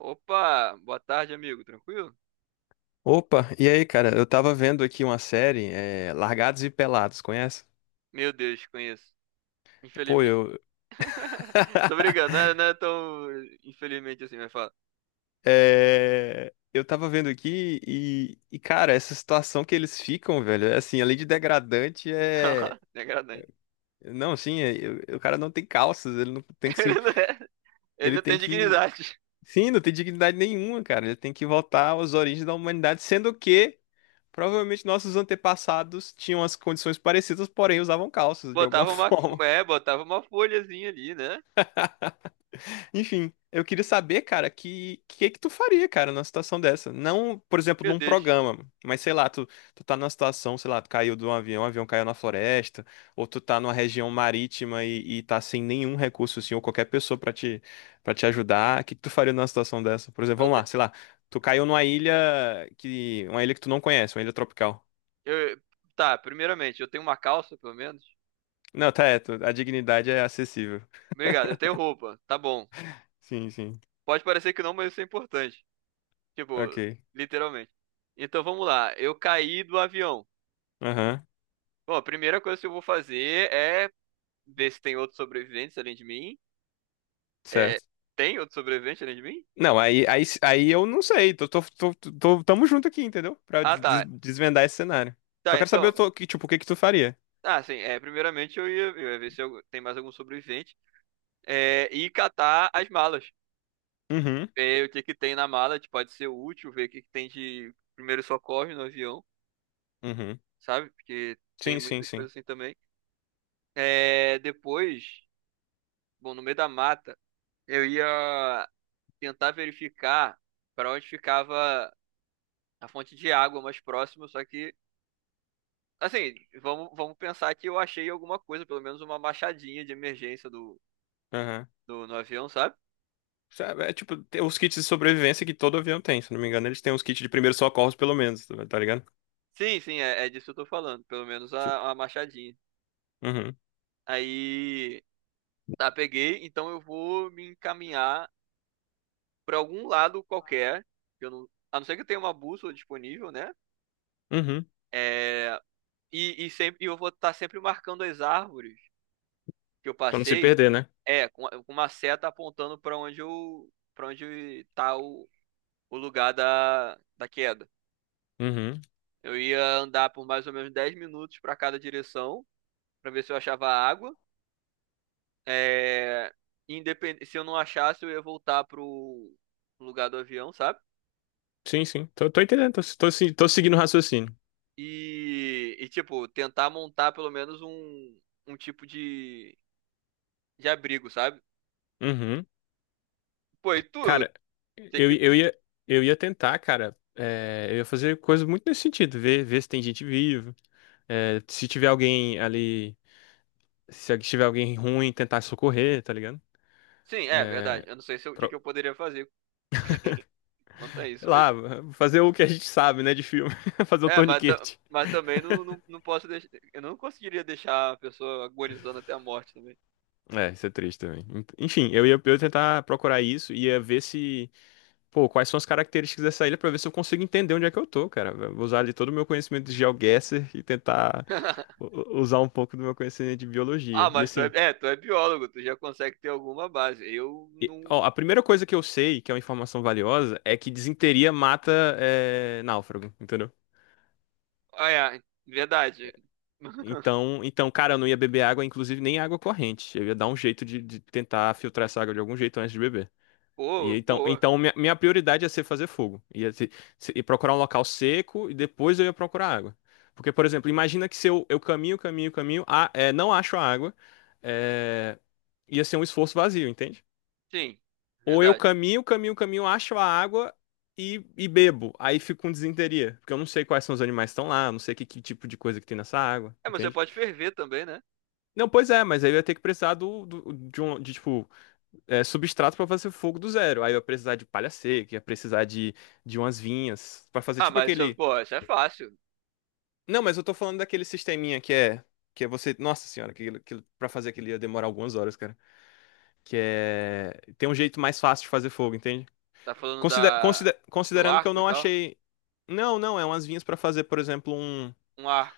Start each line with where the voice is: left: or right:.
right: Opa, boa tarde, amigo. Tranquilo?
left: Opa, e aí, cara? Eu tava vendo aqui uma série, Largados e Pelados, conhece?
right: Meu Deus, conheço.
left: Pô,
right: Infelizmente.
left: eu.
right: Tô brincando, não é, não é tão infelizmente assim, mas fala.
left: É, eu tava vendo aqui e, cara, essa situação que eles ficam, velho, é assim, além de degradante, é.
right: Degradante.
left: Não, assim, o cara não tem calças, ele não tem que se.
right: Ele não é- Ele
left: Ele
right: não
left: tem
right: tem
left: que.
right: dignidade.
left: Sim, não tem dignidade nenhuma, cara. Ele tem que voltar às origens da humanidade, sendo que provavelmente nossos antepassados tinham as condições parecidas, porém usavam calças de alguma
right: Botava uma,
left: forma.
right: botava uma folhazinha ali, né?
left: Enfim, eu queria saber, cara, que tu faria, cara, numa situação dessa? Não, por exemplo,
right: Meu
left: num
right: Deus.
left: programa, mas sei lá, tu tá numa situação, sei lá, tu caiu de um avião, o avião caiu na floresta, ou tu tá numa região marítima e tá sem nenhum recurso, assim, ou qualquer pessoa pra te para te ajudar. O que que tu faria numa situação dessa? Por exemplo,
right: Eu
left: vamos
right: te-
left: lá, sei lá, tu caiu numa ilha que uma ilha que tu não conhece, uma ilha tropical.
right: eu- tá, primeiramente, eu tenho uma calça, pelo menos.
left: Não, tá, a dignidade é acessível.
right: Obrigado, eu tenho roupa. Tá bom.
left: Sim, sim.
right: Pode parecer que não, mas isso é importante. Tipo,
left: Ok.
right: literalmente. Então vamos lá. Eu caí do avião.
left: Aham.
right: Bom, a primeira coisa que eu vou fazer é ver se tem outros sobreviventes além de mim. É,
left: Certo.
right: tem outro sobrevivente além de mim?
left: Não, aí, eu não sei. Tamo junto aqui, entendeu? Pra
right: Ah, tá.
left: desvendar esse cenário.
right: Tá,
left: Só quero saber,
right: então.
left: que, tipo, o que que tu faria?
right: Ah, sim. Primeiramente eu ia ver se eu- tem mais algum sobrevivente. É, e catar as malas.
left: Uhum,
right: É, o que que tem na mala, que pode ser útil, ver o que que tem de primeiro socorro no avião,
left: uhum.
right: sabe? Porque tem
left: Sim, sim,
right: muitas
left: sim.
right: coisas assim também. É, depois, bom, no meio da mata, eu ia tentar verificar para onde ficava a fonte de água mais próxima, só que assim, vamos pensar que eu achei alguma coisa, pelo menos uma machadinha de emergência do,
left: Aham.
right: do, no avião, sabe?
left: Sabe, é, tipo, tem os kits de sobrevivência que todo avião tem, se não me engano. Eles têm os kits de primeiros socorros, pelo menos, tá tá ligado?
right: Sim, sim, é, é disso que eu tô falando. Pelo menos
left: Tipo,
right: a machadinha.
left: uhum,
right: Aí, tá, peguei, então eu vou me encaminhar pra algum lado qualquer. Que Eu não, a não ser que eu tenha uma bússola disponível, né?
left: uhum.
right: É, e eu vou estar sempre marcando as árvores que eu
left: Pra não se
right: passei,
left: perder, né?
right: é, com uma seta apontando pra onde eu, para onde tá o lugar da, da queda.
left: Uhum.
right: Eu ia andar por mais ou menos 10 minutos para cada direção, para ver se eu achava água. É, se eu não achasse, eu ia voltar pro lugar do avião, sabe?
left: Sim, sim. Tô entendendo, tô, tô, se- tô seguindo o raciocínio.
right: E, tipo, tentar montar pelo menos um, um tipo de abrigo, sabe?
left: Uhum.
right: Pô, e tu?
left: Cara,
right: Tem
left: eu,
right: que…
left: eu ia, eu ia tentar, cara. Eu ia fazer coisa muito nesse sentido, ver, se tem gente viva. É, se tiver alguém ali, se tiver alguém ruim, tentar socorrer, tá ligado?
right: Sim, é verdade. Eu não sei se eu- o que que eu
left: Pro-
right: poderia fazer quanto a
left: sei
right: isso, mas.
left: lá, fazer o que a gente sabe, né, de filme. Fazer o
right: É, mas,
left: torniquete.
right: mas também não posso deixar. Eu não conseguiria deixar a pessoa agonizando até a morte também.
left: É, isso é triste também. Enfim, eu ia tentar procurar isso, ia ver se, pô, quais são as características dessa ilha pra ver se eu consigo entender onde é que eu tô, cara. Eu vou usar ali todo o meu conhecimento de GeoGuessr e tentar usar um pouco do meu conhecimento de biologia.
right: Ah,
left: E
right: mas tu é,
left: assim,
right: é, tu é biólogo, tu já consegue ter alguma base. Eu
left: ó,
right: não.
left: a primeira coisa que eu sei, que é uma informação valiosa, é que disenteria mata náufrago, entendeu?
right: Ah, é, verdade.
left: Então, cara, eu não ia beber água, inclusive nem água corrente. Eu ia dar um jeito de tentar filtrar essa água de algum jeito antes de beber. E
right: Boa,
left: então,
right: boa.
left: então minha prioridade ia ser fazer fogo. Ia ser, ia procurar um local seco e depois eu ia procurar água. Porque, por exemplo, imagina que se eu caminho, caminho, caminho, não acho a água, é, ia ser um esforço vazio, entende?
right: Sim,
left: Ou eu
right: verdade.
left: caminho, caminho, caminho, acho a água e bebo. Aí fico com disenteria, porque eu não sei quais são os animais que estão lá, eu não sei que, tipo de coisa que tem nessa água,
right: É, mas você
left: entende?
right: pode ferver também, né?
left: Não, pois é, mas aí eu ia ter que precisar de, um, de, tipo, substrato pra fazer fogo do zero. Aí eu ia precisar de palha seca, ia precisar de umas vinhas pra fazer
right: Ah,
left: tipo
right: mas isso,
left: aquele.
right: pô, isso é fácil.
left: Não, mas eu tô falando daquele sisteminha que é. Que é você. Nossa senhora, aquilo, pra fazer aquilo ia demorar algumas horas, cara. Que é. Tem um jeito mais fácil de fazer fogo, entende?
right: Tá falando
left: Consider,
right: da
left: consider-
right: do
left: considerando que eu
right: arco e
left: não
right: tal?
left: achei. Não, não, é umas vinhas pra fazer, por exemplo, um.
right: Um arco.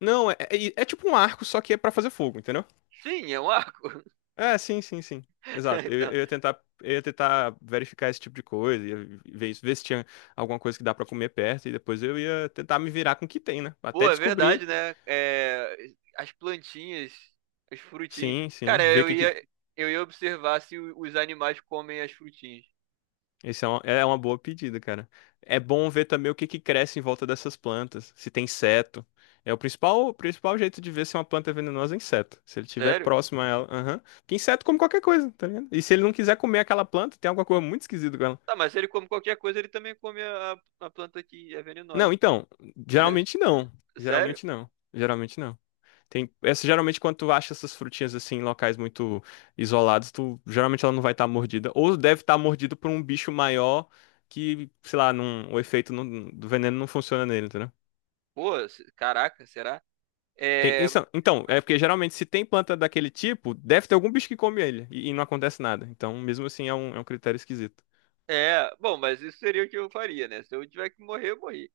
left: Não, é tipo um arco, só que é pra fazer fogo, entendeu?
right: Sim, é um arco.
left: É, sim, sim, sim. Exato. Eu,
right: Então,
left: eu ia tentar, eu ia tentar verificar esse tipo de coisa, ia ver se tinha alguma coisa que dá pra comer perto, e depois eu ia tentar me virar com o que tem, né?
right: pô,
left: Até
right: é verdade,
left: descobrir.
right: né? É, as plantinhas, as frutinhas.
left: Sim, sim.
right: Cara,
left: Ver o
right: eu
left: que, que...
right: ia eu ia observar se os animais comem as frutinhas.
left: Esse é uma boa pedida, cara. É bom ver também o que, que, cresce em volta dessas plantas, se tem inseto. É o principal jeito de ver se uma planta é venenosa é inseto. Se ele estiver
right: Sério?
left: próximo a ela. Aham. Porque inseto come qualquer coisa, tá ligado? E se ele não quiser comer aquela planta, tem alguma coisa muito esquisita com ela.
right: Tá, mas se ele come qualquer coisa, ele também come a planta que é
left: Não,
right: venenosa.
left: então, geralmente não.
right: Sério?
left: Geralmente não. Geralmente não. Tem, essa, geralmente, quando tu acha essas frutinhas assim em locais muito isolados, tu geralmente ela não vai estar mordida. Ou deve estar mordida por um bicho maior que, sei lá, não, o efeito do veneno não funciona nele, entendeu?
right: Pô, caraca, será?
left: Tem,
right: É,
left: então, é porque geralmente se tem planta daquele tipo, deve ter algum bicho que come ele e não acontece nada. Então, mesmo assim, é um critério esquisito.
right: bom, mas isso seria o que eu faria, né? Se eu tiver que morrer, eu morri.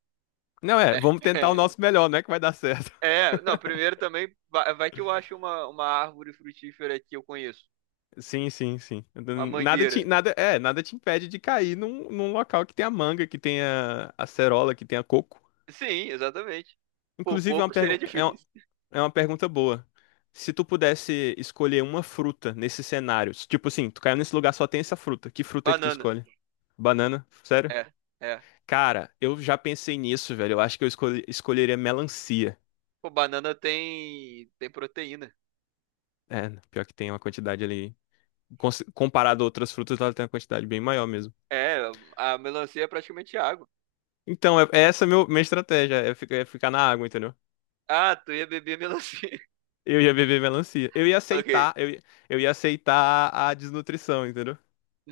left: Não é, vamos tentar o nosso melhor, não é que vai dar certo.
right: É, não, primeiro também, vai que eu acho uma árvore frutífera que eu conheço.
left: Sim, sim, sim.
right: Uma
left: Nada te,
right: mangueira.
left: nada, é, nada te impede de cair num local que tenha manga, que tenha acerola, que tenha coco.
right: Sim, exatamente. Pô,
left: Inclusive, é uma
right: coco seria
left: pergun- é uma,
right: difícil.
left: é uma pergunta boa. Se tu pudesse escolher uma fruta nesse cenário, se, tipo assim, tu caiu nesse lugar, só tem essa fruta. Que fruta é que tu
right: Banana.
left: escolhe? Banana? Sério?
right: É, é.
left: Cara, eu já pensei nisso, velho. Eu acho que eu escolheria melancia.
right: Pô, banana tem, tem proteína.
left: É, pior que tem uma quantidade ali. Comparado a outras frutas, ela tem uma quantidade bem maior mesmo.
right: É, a melancia é praticamente água.
left: Então, é essa meu, minha estratégia, é ficar na água, entendeu?
right: Ah, tu ia beber melancia.
left: Eu ia beber melancia. Eu ia
right: Ok.
left: aceitar, eu, ia- eu ia aceitar a desnutrição, entendeu?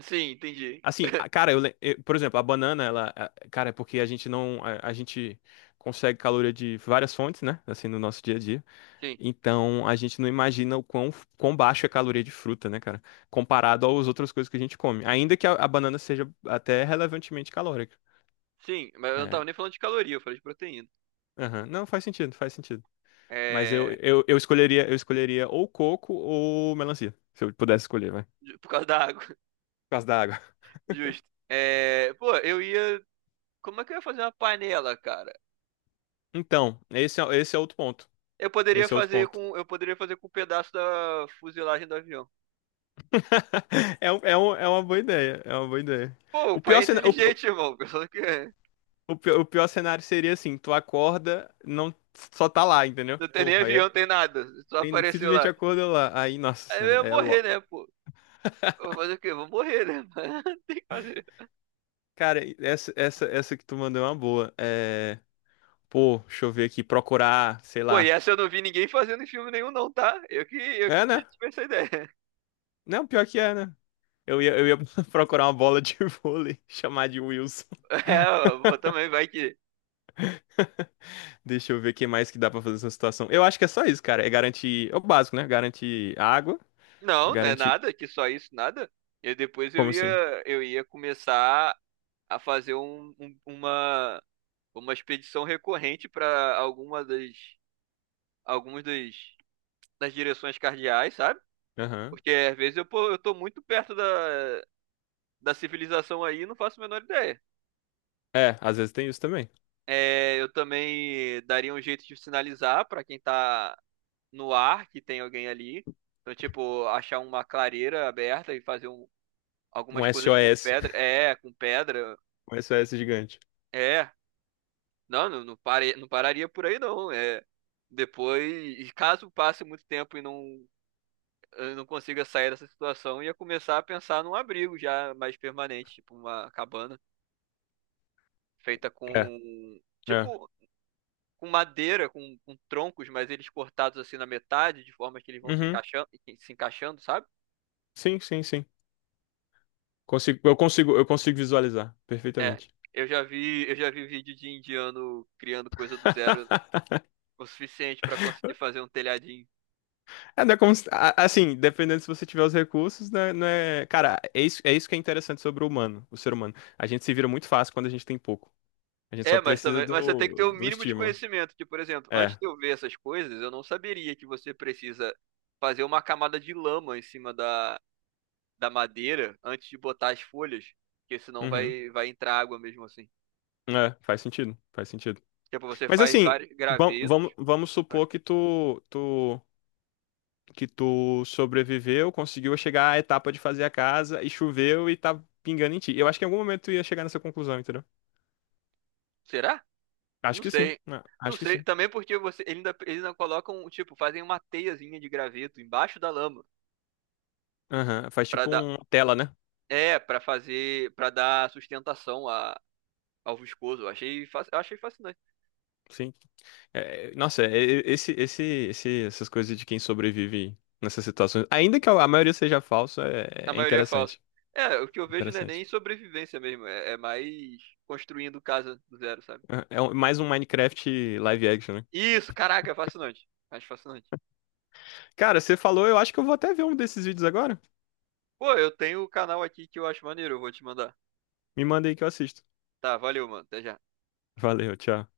right: Sim, entendi.
left: Assim, cara, por exemplo, a banana, ela, cara, é porque a gente não, a gente consegue caloria de várias fontes, né? Assim, no nosso dia a dia.
right: Sim,
left: Então, a gente não imagina o quão baixo é a caloria de fruta, né, cara? Comparado às outras coisas que a gente come. Ainda que a banana seja até relevantemente calórica.
right: sim, mas eu não tava
left: É,
right: nem falando de caloria, eu falei de proteína.
left: aham. Não, faz sentido, faz sentido. Mas eu,
right: É,
left: eu, eu escolheria, eu escolheria ou coco ou melancia, se eu pudesse escolher, vai. Por
right: por causa da água,
left: causa da água.
right: justo. É, pô, eu ia, como é que eu ia fazer uma panela, cara?
left: Então, esse é outro ponto. Esse é outro ponto.
right: Eu poderia fazer com um pedaço da fuselagem do avião.
left: É uma boa ideia, é uma boa ideia.
right: Pô, o
left: O
right: pai
left: pior,
right: é
left: cena- o, pi-
right: inteligente, irmão. O que
left: o pi- o pior cenário seria assim, tu acorda, não só tá lá, entendeu?
right: Não tem nem
left: Porra, aí
right: avião, tem nada. Só apareceu
left: simplesmente
right: lá.
left: acorda lá. Aí, nossa
right: Aí eu
left: senhora,
right: ia
left: é lo...
right: morrer, né, pô? Eu vou fazer o quê? Eu vou morrer, né? Não tem que fazer.
left: Cara, essa que tu mandou é uma boa. É, pô, deixa eu ver aqui, procurar, sei
right: Pô, e
left: lá.
right: essa eu não vi ninguém fazendo em filme nenhum, não, tá? Eu que
left: É, né?
right: tive essa ideia.
left: Não, pior que é, né? Eu ia procurar uma bola de vôlei, chamar de Wilson.
right: É, eu também vai que.
left: Deixa eu ver o que mais que dá pra fazer nessa situação. Eu acho que é só isso, cara. É garantir. É o básico, né? Garantir água.
right: Não, não é
left: Garantir.
right: nada, que só isso, nada. E depois eu
left: Como assim?
right: ia, eu ia começar a fazer uma expedição recorrente para algumas das, das direções cardeais, sabe?
left: Aham.
right: Porque às vezes eu, pô, eu tô muito perto da, da civilização aí e não faço a menor ideia.
left: É, às vezes tem isso também.
right: É, eu também daria um jeito de sinalizar para quem tá no ar que tem alguém ali. Então, tipo, achar uma clareira aberta e fazer um
left: Um
right: algumas coisas com
left: SOS.
right: pedra. É, com pedra.
left: Um SOS gigante.
right: É. Não, não, não, não pararia por aí, não. É. Depois, caso passe muito tempo e não, eu não consiga sair dessa situação, ia começar a pensar num abrigo já mais permanente, tipo uma cabana feita
left: É,
right: com,
left: é.
right: tipo, com madeira, com troncos, mas eles cortados assim na metade, de forma que eles vão
left: Uhum.
right: se encaixando, sabe?
left: Sim, sim, sim. Consigo visualizar
right: É,
left: perfeitamente.
right: eu já vi vídeo de indiano criando coisa do zero o suficiente para conseguir fazer um telhadinho.
left: É, não é como assim, dependendo se você tiver os recursos, né, não é, cara, é isso que é interessante sobre o humano, o ser humano. A gente se vira muito fácil quando a gente tem pouco. A gente
right: É,
left: só
right: mas
left: precisa
right: também, mas você tem que ter
left: do,
right: o
left: do
right: mínimo de
left: estímulo.
right: conhecimento. Que, por exemplo,
left: É.
right: antes de eu ver essas coisas, eu não saberia que você precisa fazer uma camada de lama em cima da, da madeira antes de botar as folhas, porque senão
left: Uhum.
right: vai vai entrar água mesmo assim.
left: É, faz sentido, faz sentido.
right: Tipo, você
left: Mas
right: faz
left: assim,
right: vários
left: vam-
right: gravetos.
left: vamos, vamos supor que tu sobreviveu, conseguiu chegar à etapa de fazer a casa e choveu e tá pingando em ti. Eu acho que em algum momento tu ia chegar nessa conclusão, entendeu?
right: Será?
left: Acho
right: Não
left: que sim.
right: sei.
left: né?
right: Não
left: Acho que
right: sei,
left: sim.
right: também porque você ele ainda eles ainda colocam, tipo, fazem uma teiazinha de graveto embaixo da lama
left: Aham. Faz
right: para
left: tipo
right: dar
left: uma tela, né?
right: para dar sustentação a, ao viscoso. Eu achei fascinante.
left: Sim. É, nossa, é, essas coisas de quem sobrevive nessas situações, ainda que a maioria seja falsa,
right: A
left: é, é
right: maioria é falso.
left: interessante.
right: É, o que eu vejo não é nem
left: Interessante.
right: sobrevivência mesmo, é, é mais construindo casa do zero, sabe?
left: É mais um Minecraft live action, né?
right: Isso, caraca, é fascinante. Acho fascinante.
left: Cara, você falou, eu acho que eu vou até ver um desses vídeos agora.
right: Pô, eu tenho o canal aqui que eu acho maneiro, eu vou te mandar.
left: Me manda aí que eu assisto.
right: Tá, valeu, mano. Até já.
left: Valeu, tchau.